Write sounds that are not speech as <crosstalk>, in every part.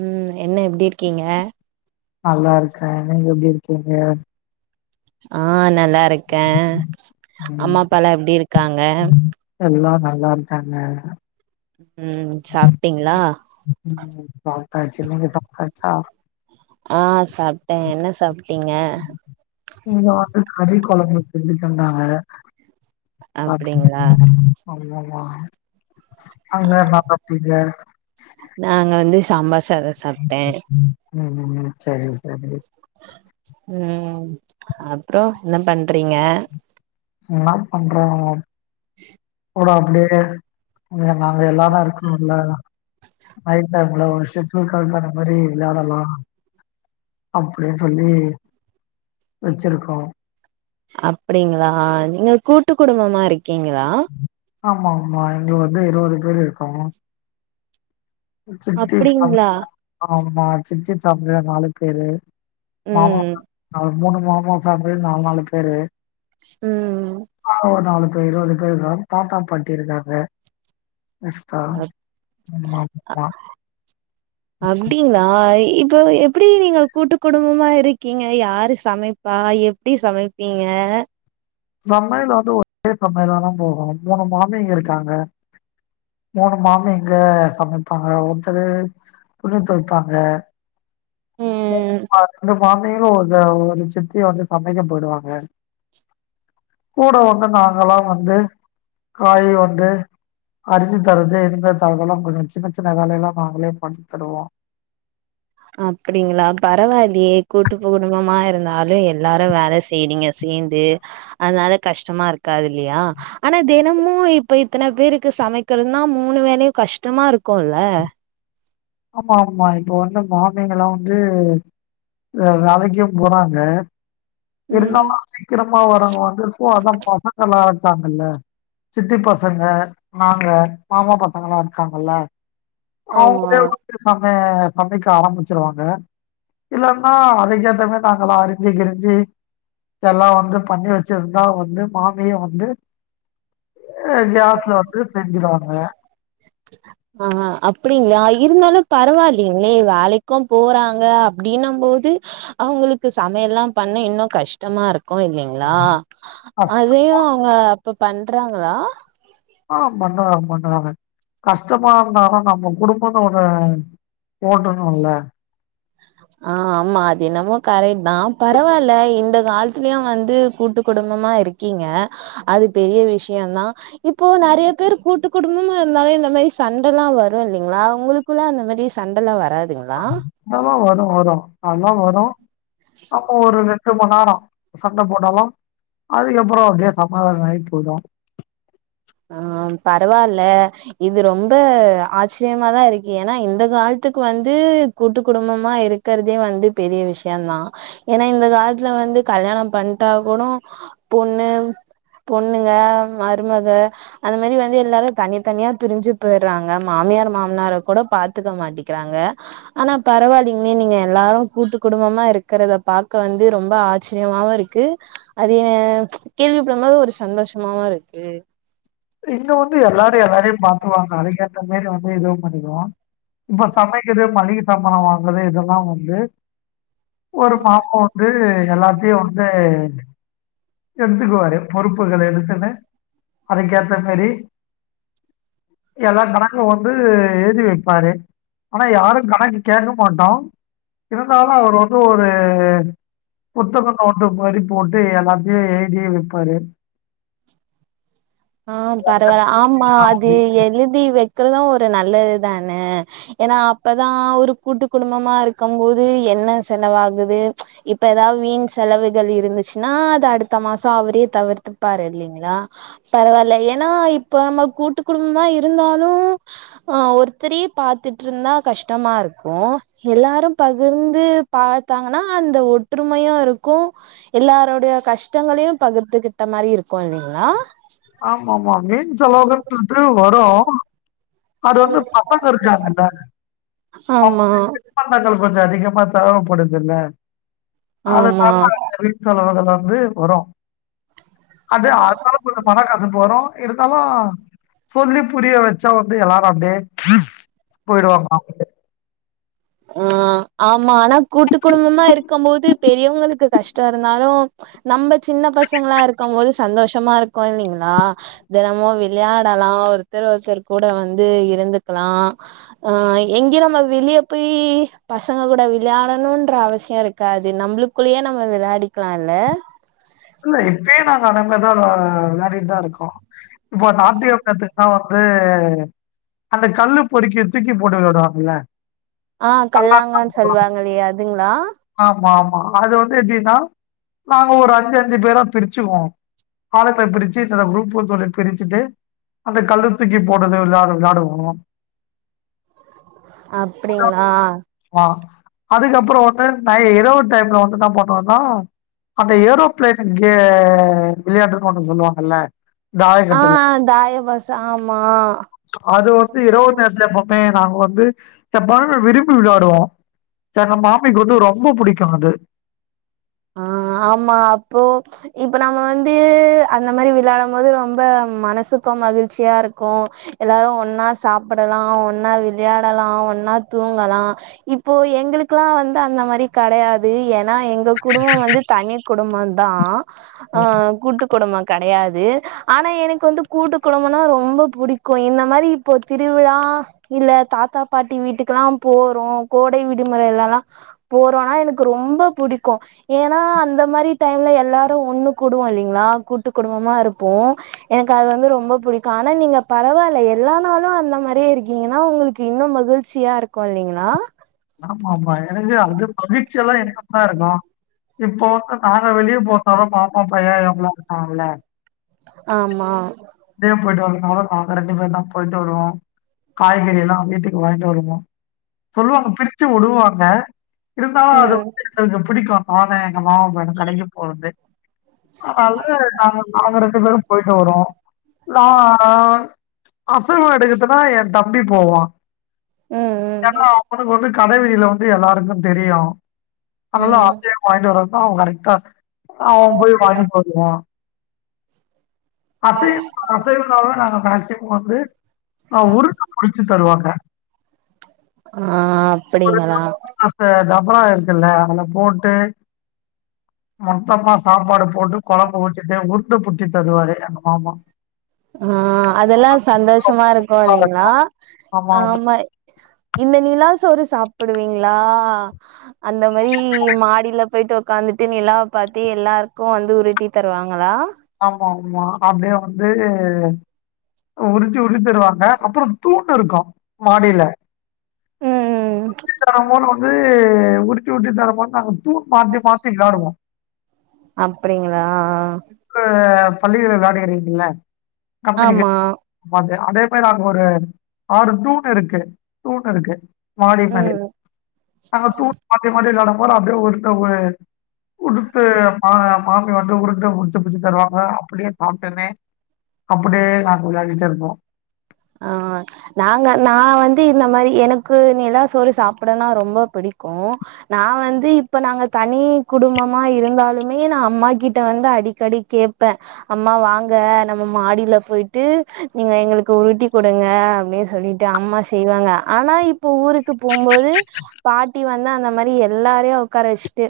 ம் என்ன எப்டி இருக்கீங்க நல்லாருக்கே நீங்க எப்டி இருக்கீங்க ஆ நல்லாருக்கே அம்மா அப்பாலா எப்டி இருக்காங்க எல்லா நல்லாருக்காங்க ம் சாப்ட்டீங்ளா ம் ம் ம் சாப்டாச்சு நீங்க சாப்டாச்சா ஆ சாப்ட்டே என்ன சாப்ட்டீங்க இங்க வந்து கறி கொழம்பு செஞ்சு தந்தாங்க அப்டிங்களா ஆமாமா அங்க பாத்தாச்சிங்க நாங்க வந்து சாம்பார் சாதோ சாப்ட்டே ம் ம் செரிங்க செரி செரி ம் அப்பறோ என்ன பண்றீங்க என்னாப் பண்றாங்க போடா அப்டியே ம் நாங்க எல்லாரு இருக்கணுல்ல நைட் டைம்ல ஒரு செக்யுர் கால் பண்ண மாரி விளையாடலா அப்டின் சொல்லி வெச்சுருக்கோ அப்டிங்ளா நீங்க கூட்டு குடும்பமா இருக்கீங்ளா ஆமா ஆமா இங்க வந்து இருவது பேர் இருக்கோ சித்தி அப்டிங்களா ஆமா சித்தி ஃபேமிலியே நாலு பேரு மாமா ம் மூணு மாமா ஃபேமிலியு நாலு நாலு பேரு ம் ஆ நாலு பேரு ரிட்டேர்தா தாத்தா பாட்டி இருக்காங்க ரிஸ்கா ஆமா ஆமா. அப்டி அப்டிங்ளா இப்ப எப்டி நீங்க கூட்டு குடும்பமா இருக்கீங்க யாரு சமைப் பா எப்டி சமைப்பீங்க பம்பைல வந்து ஒரே கம்பெனிலதா போனோ மூணு மாமிங்க இருக்காங்க மூணு மாமிங்க சமைப்பாங்க ஒருத்தரு துணி தொவைப்பாங்க ம் ஆ ரெண்டு மாமிகளு ஒரு ஒரு சித்தி வந்து சமைக்க போய்டுவாங்க கூட வந்து நாங்கலா வந்து காய் வந்து அறிஞ்சு தரது இனிமே தரதெல்லா கொஞ்சோ சின்ன சின்ன வேலையெல்லா நாங்களே பண்ணி தருவோ அப்டிங்ளா பரவால்லயே கூட்டு பு குடும்பமா இருந்தாலு எல்லாரு வேலை செய்றீங்க சேந்து அதுனால கஷ்டமா இருக்காது இல்யா ஆனா தினமு இப்ப இத்தன பேருக்கு சமைக்கிறதுன்னா மூனு வேலையு கஷ்டமா இருக்குல்ல ஆமா ஆமா இப்ப வந்து மாமிங்லா வந்து வ வேலைக்கு போறாங்க ம் இருந்தாலு சீக்கிரமா வரவங்க வந்து இப்போ அதா பசங்களா இருக்காங்கல்ல சித்தி பசங்க நாங்க மாமா பசங்கலா இருக்காங்கல்ல ஆமா அவங்களே வந்து நம்ம சமைக்க ஆரம்பிச்சிருவாங்க இல்லன்னா அதுக்கேத்த மாரி நாங்களா அறிஞ்சு கிரிஞ்சு இதெல்லா வந்து பண்ணி வச்சிருந்தா வந்து மாமியே வந்து அ கேஸ்ல வந்து செஞ்சுடுவாங்க <inaudible> ஆ அப்டிங்ளா இருந்தாலு பரவால்லைங்ளே வேலைக்கும் போறாங்க அப்டினும் போது அவங்களுக்கு சமையல்லா பண்ண இன்னு கஷ்டமா இருக் கு இல்லைங்ளா அதையு அவுங்க அப்ப பண்றாங்களா ஆ பண்ணுறாங்க பண்ணுறாங்க கஷ்டமா இருந்தாலு நம்ம குடும்பனு ஒன்னு ஓட்டணுல்ல ஆ ஆமா அதென்னமோ கரெக்ட் தா பரவால்ல இந்த காலத்துலயு வந்து கூட்டு குடும்பமா இருக் கீங்க அது பெரிய விஷ்யந்தா இப்போ நெறய பேர் கூட்டு குடும்பமா இருந்தாவே இந்த மாயி சண்டலா வரு இல்லைங்ளா உங்களுக் குல அந்த மாரி சண்டலா வராதுங்ளா அதெல்லா வரு வரு ஆனா வரு அப்ப ஒரு ரெண்டு மண் நேரோ சண்ட போட்டாலு அதுக்கப்றோ அப்டியே சமாதானம் ஆயி போயிடு ஆம் பரவால்ல இது ரொம்ப ஆச்சரியமாதா இருக்கி ஏனா இந்த காலத்துக்கு வந்து கூட்டு குடும்பமா இருக்கிறதே வந்து பெரிய விஷ்யந்தா ஏனா இந்த காலத்துல வந்து கல்யாணம் பண்ட்டா கூடோ பொண்ணு பொண்ணுங்க மருமக அந்த மாரி வந்து எல்லாரு தனி தனியா பிரிஞ்சு போயுறாங்க மாமியார் மாமனார கூட பாத் துக்க மாட்டிக்கிறாங்க ஆனா பரவால்லைங்க நீங்க எல்லாரு கூட்டு குடும்பமா இருக்கிறத பாக்க வந்து ரொம்ப ஆச் சரியமாவு இருக்கு அது எ கேள்விபடும் போது ஒரு சந்தோஷமாவு இருக்கு இன்னொன்னு எல்லாரு எல்லாரையு பாத்துகுவாங்க அதுக்கேத்த மாரி வந்து எதுவு பண்ணிகுவோ இப்போ சமைக்றது மளிக சாமானோ வாங்குறது இதெல்லா வந்து ஒரு மாசோ வந்து எல்லாத்தையு வந்து எடுத்துக்குவாரு பொறுப்புகள எடுத்துனு அதுக்கேத்த மேரி எல்லா கணக்கு வந்து எழுதி வைப்பாரு ஆனா யாரு கணக்கு கேக்க மாட்டோ இருந்தாலு அவர் வந்து ஒரு புத்தகோ நோட்டு மாரி போட்டு எல்லாத்தையு எழுதியே வைப்பாரு ஆம் பரவால்ல ஆமா அது எழுதி வைக்கிறது ஒரு நல்லதுதான ஏனா அப்பதா ஒரு கூட்டு குடும்பமா இருக்கும் போது என்ன செனவாகுது இப்ப ஏதாவ் வீண் செலவுகள் இருந்துச்சுன்னா அது அடுத்த மாசோ அவரே தவிர்த்து பாரு இல்லிங்ளா பரவால்ல ஏனா இப்ப நம்ம கூட்டு குடும்பமா இருந்தாலு ஆ ஒருத்தரே பாத்துட்ருந்தா கஷ்டமா இருக்கு எல்லாரு பகிர்ந்து பாத்தாங்கன்னா அந்த ஒற்றுமையாருக்கு எல்லாரோடைய கஷ்டங்களையு பகிர்த்துகிட்ட மாரி இருக்கு இல்லைங்ளா ஆமா ஆமா வீண் செலவுகள்ட்டுட்டு வரு அது வந்து பசங்க இருக்காங்கள <inaudible> ஆமா தின் பண்டங்கள் கொஞ்சோ அதிகமா தேவப்படுதுல்ல ஆமா அதனால வீண்செலவுகள் வந்து வரு அது அதனா கொஞ்சோ மனக்கசப்பு வரு இருந்தாலு சொல்லி புரிய வச்சா வந்து எல்லாரு அப்டே போயிடுவாங்ணா ம் ஆமா ஆனா கூட்டு குடும்பமா இருக்கும் போது பெரியவங்களுக்கு கஷ்டோ இருந்தாலு நம்ப சின்ன பசங்களா இருக்கம்போது சந்தோஷமா இருக்கோ இல்லிங்ளா தெனமு விளையாடலா ஒருத்தர் ஒருத்தர் கூட வந்து இருந்துக்லா ஆ எங்கி நம்ப வெளியப் போய் பசங்க கூட விளையாடணுன்ற அவசியோ இருக்காது நம்ளுக்குள்ளே நம்ம விளையாடிக்லா இல்ல இல்ல இப்பயே நாங்க அத மாரி தா விளையாடிட் தா இருக்கோ இப்போ நாத்தியம் <unintelligible> தா வந்து அந்த கல்லு பொருக்கி தூக்கி போட்டு விளாடுவாங்கள ஆ கல்லாங்கான் சொல்வாங் இல்லையா அதுங்ளா ஆமா ஆமா அது வந்து எப்டினா நாங்க ஒரு அஞ்சு அஞ்சு பேரா பிரிச்சுக்குவோ ஆளமே பிரிச்சு இத்தன குரூப்புன் சொல்லி பிரிச்சிட்டு அந்த கல்ல தூக்கி போட்றது விளையாடு விளையாடுவோ அப்டிங்ளா ஆமா அதுக்கப்றோ வந்து நை இரவு டைம்ல வந்து இன்னா பண்ணுவோனா அந்த ஏரோ பிளேனு கே வெளையாட்டுனு ஒன்னு சொல்லுவாங்கல்ல ஆ தாயக்கட்டுல ஆ தாயபாசு ஆமா அது வந்து இரவு நேரத்துல எப்வுமே நாங்க வந்து எப்பனா விரும்பி விளாடுவோ எங்க மாமிக்கு வந்து ரொம்ப புடிக்கு அது ஆ ஆமா அப்போ இப்ப நம்ம வந்து அந்த மாரி விளாடும் போது ரொம்ப மனசுக்கு மகிழ்ச்சியா இருக்கு எல்லாரு ஒன்னா சாப்படலா ஒன்னா விளையாடலா ஒன்னா தூங்கலா இப்போ எங்களுக்குலா வந்து அந்த மாரி கடையாது ஏனா எங் குடும்போ வந்து தனி குடும்போ தா ஆ கூட்டு குடும்போ கெடையாது ஆனா எனக்கு வந்து கூட்டு குடும்பனா ரொம்ப புடிக்கு இந்த மாரி இப்போ திருவிழா இல்ல தாத்தா பாட்டி வீட்டுக்குலா போறோ கோடை விடுமுறைலலா போறோனா எனக்கு ரொம்ப புடிக் க்கு ஏனா அந்த மாரி டைம்ல எல்லாரு ஒன்னு கூடுவோ இல்லீங்ளா கூட்டு குடும்பமா இருப்போ எனக்கு அது வந்து ரொம்ப புடிக்கு ஆனா நீங்க பரவால்ல எல்லா நாளு அந்த மாரியே இருக்கீங்கன்னா உங்களுக் க்கு இன்னு மகிழ்ச்சியா இருக்கு இல்லிங்ளா ஆமா ஆமா எனக்கு அந்த மகிழ்ச்சியால்லா இருந்துட்தா இருக்கு இப்போ வந்து நாங்க வெளிய போற <unintelligible> ஓ பையே ஏ புள்ள இருக்காங்கள ஆமா இப்டே போயிட்டு வருறதுனால நாங்க ரெண்டு பேர் தா போயிட்டு வருவோ காய்கறில்லா வீட்டுக்கு வாங்கிட்டு வருவோன் சொல்லுவாங்க பிரிச்சு வுடுவாங்க இருந்தாலு அது ம் வந்து எங்களுக்கு பிடிக்கு நானோ எங்க மாமா பையனு கடக்கி போறன்ட்டு அதனால நாங்க நாங்க ரெண்டு பேரு போய்ட்டு வருவோ நா ஆனா அசைவம் எடுக்கதுனா என் தம்பி போவா ம் ஏன்னா ம் அவனுக்கு வந்து கடவீதில வந்து எல்லாருக்கு தெரியுன் அதனல்லா ம் அசைவம் வாங்கிட்டு வர்றதுதா அவன் கரெக்டா அவன் போய் வாங்கிட் வருவான் அசை அசைவன்னால நாங்க மேக்சிமம் வந்து ஆ முருக்கு புழிஞ்சு தருவாங்க ஆ முருக்கு அப்டிங்களா அந்த டபரா இருக்குல்ல அதுல போட்டு மொத்தமா சாப்பாடு போட்டு கொழம்பு ஊத்திட்டு உருண்ட புச்சி தருவாரு எங்க மாமா ஆ அதெல்லா சந்தோஷமா இருக்கு நல்லாருக்கும். இல்லைங்ளா ஆமா இந்த நிலாசோரு சாப்டுவீங்ளா அந்த மாரி மாடியில போயிட்டு உக்காந்துட்டு நிலாவ பாத்து எல்லாருக்கு வந்து உருட்டி தருவாங்ளா ஆமா ஆமா அப்டியே வந்து உருட்டி உருட்டி தருவாங்க அப்றோ தூண் இருக்கு மாடில ம் ம் உறிச்சி தர போல வந்து உறிச்சி உறிச்சி தர போதத் நாங்க வந்து தூண் மாத்தி மாத்தி விளாடுவோ அப்டிங்களா ப்ப பள்ளிகள்ல விளாடியிறிங்கள கம்பெனிக்கு ஆமா ஆமாங்க அதே மாரி அங்க ஒரு ஆறு தூண் இருக்கு தூண் இருக்கு மாடி பணி ம் அப்ரு மாட்டி மாட்டி விளாட போற அப்டியே ஒருந்த உடுத்து மா மாமி வந்து உருண்ட உருண்ட பிடிச்சி தருவாங்க அப்டியே சாப்ட்டனே அப்படியே நாங்க விளையாடிட்டேருப்போம் ஆ நாங்க நா வந்து இந்த மாரி எனக்கு நிலா சோறு சாப்படனா ரொம்ப பிடிக்கூம் நா வந்து இப்ப நாங்க தனி குடும்பமா இருந்தாலுமே நா அம்மா கிட்ட வந்து அடிக்கடி கேப்ப அம்மா வாங்க நம்ம மாடியில போயிட்டு நீங்க எங்களுக்கு உருட்டி குடுங்க அப்டி சொல்லிட்டு அம்மா செய்வாங்க ஆனா இப்ப ஊருக்கு போம் போது பாட்டி வந்து அந்த மாரி எல்லாரையும் ஒக்கார வச்சுட்டு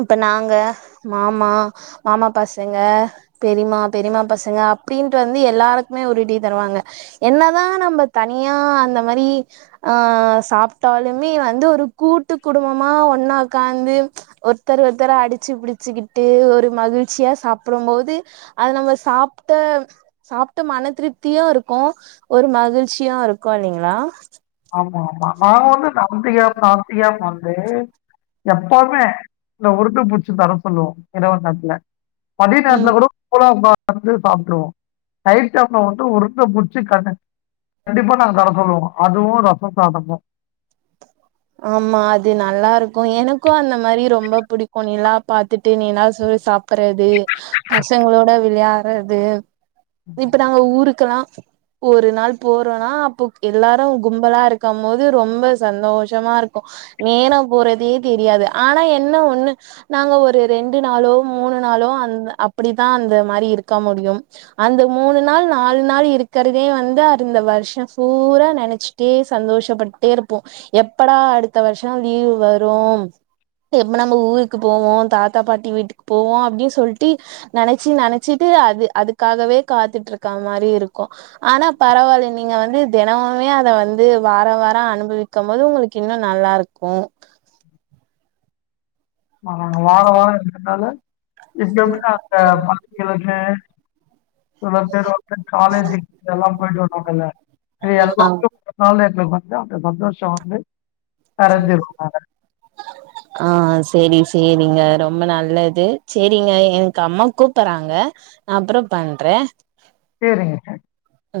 இப்ப நாங்க மாமா மாமா பசங்க பெரிமா பெரிமா பசங்க அப்டின்ட்டு வந்து எல்லாருக்குமே உருட்டி தருவாங்க என்னதா நம்ப தனியா அந்த மரி அ சாப்ட்டாலுமே வந்து ஒரு கூட்டு குடும்பமா ஒன்னா ஒக்காந்து ஒருத்தர் ஒருத்தர அடிச்சு பிடிச்சுக்கிட்டு ஒரு மகிழ்ச்சியா சாப்படும் போது அத நம்ம சாப்ட்ட சாப்ட்ட மன திருப்தியூ இருக் க்கோ ஒரு மகிழ்ச்சியா இருக்கு இல்லிங்ளா ஆமா ஆமா நான் வந்து நந்திகா சாந்திகா வந்து எப்பவுமே இந்த உருட்டு புச்சு தர சொல்லுவோம் இரவு நேரத்துல படி ம் நேரத்துல கூட போலாம்பா வந்து சாப்ட்டுருவோ நைட் டைம்ல வந்து உருண்ட புடிச்சு கண்ணு கண்டிப்பா நாங்க தர சொல்லுவோ அதுவு ரச சாதமு ஆமா அது நல்லா இருக்கோ எனக்கு அந்தமாரி ரொம்ப புடிக்கூ நிலா பாத்துட்டு நிலா சோறு சாப் சாப்புறது பசங்களோட விளையாட்றது இப்ப நாங்க ஊருக்கெல்லா ஒரு நாள் போறோனா அப்போ எல்லாரு கும்பலாருக்கும் போது ரொம்ப சந்தோ ச்சமா இருக்கும் நேரம் போறதே தெரியாது ஆனா என்ன ஒன்னு நாங்க ஒரு ரெண்டு நாளோ மூணு நாளோ அந்த அப்படிதான் அந்த மாரி இருக்க முடியும் அந்த மூணு நாள் நாலு நாள் இருக்கறதே வந்து அந்த வர்ஷோ சூறா நெனைச்சு தே சந்தோஷப்பட்டே இருப்போ எப்படா அடுத்த வர்ஷோ லீவ் வரு எப்ப நம்ம ஊருக்கு போவோ தாத்தா பாட்டி வீட்டுக் போவோ அப்டி சொல்ட்டு நெனைச்சி நெனைச்சிட்டு அது அதுக்காகவே காத்துட்ருக்க மாரி இருக்கு ஆனா பரவால்ல நீங்க வந்து தெனமுமே அத வந்து வாரோ வாரோ அனுபவிக் க்கம்போது உங்குளுக்கு இன்னு நல்லாருக்கு ஆ வார வார இருக்கனால இங்க இப்ப எப்ப அந்த பத்து சில பேர் வந்து காலேஜ்கெல்லா போயிட்டு வாருவாங்கல ஆ எல்லாமே இப்ப காலேஜ்ல கூப்ட்டா அந்த சந்தோஷம் <unintelligible> நிறைஞ்சிரும் நாங்க ஆ சேரி சேரிங்க ரொம்ப நல்லது சேரிங்க எனக்கு அம்மா கூப்பறாங்க அப்பற பண்ற சேரிங்க சார் ம்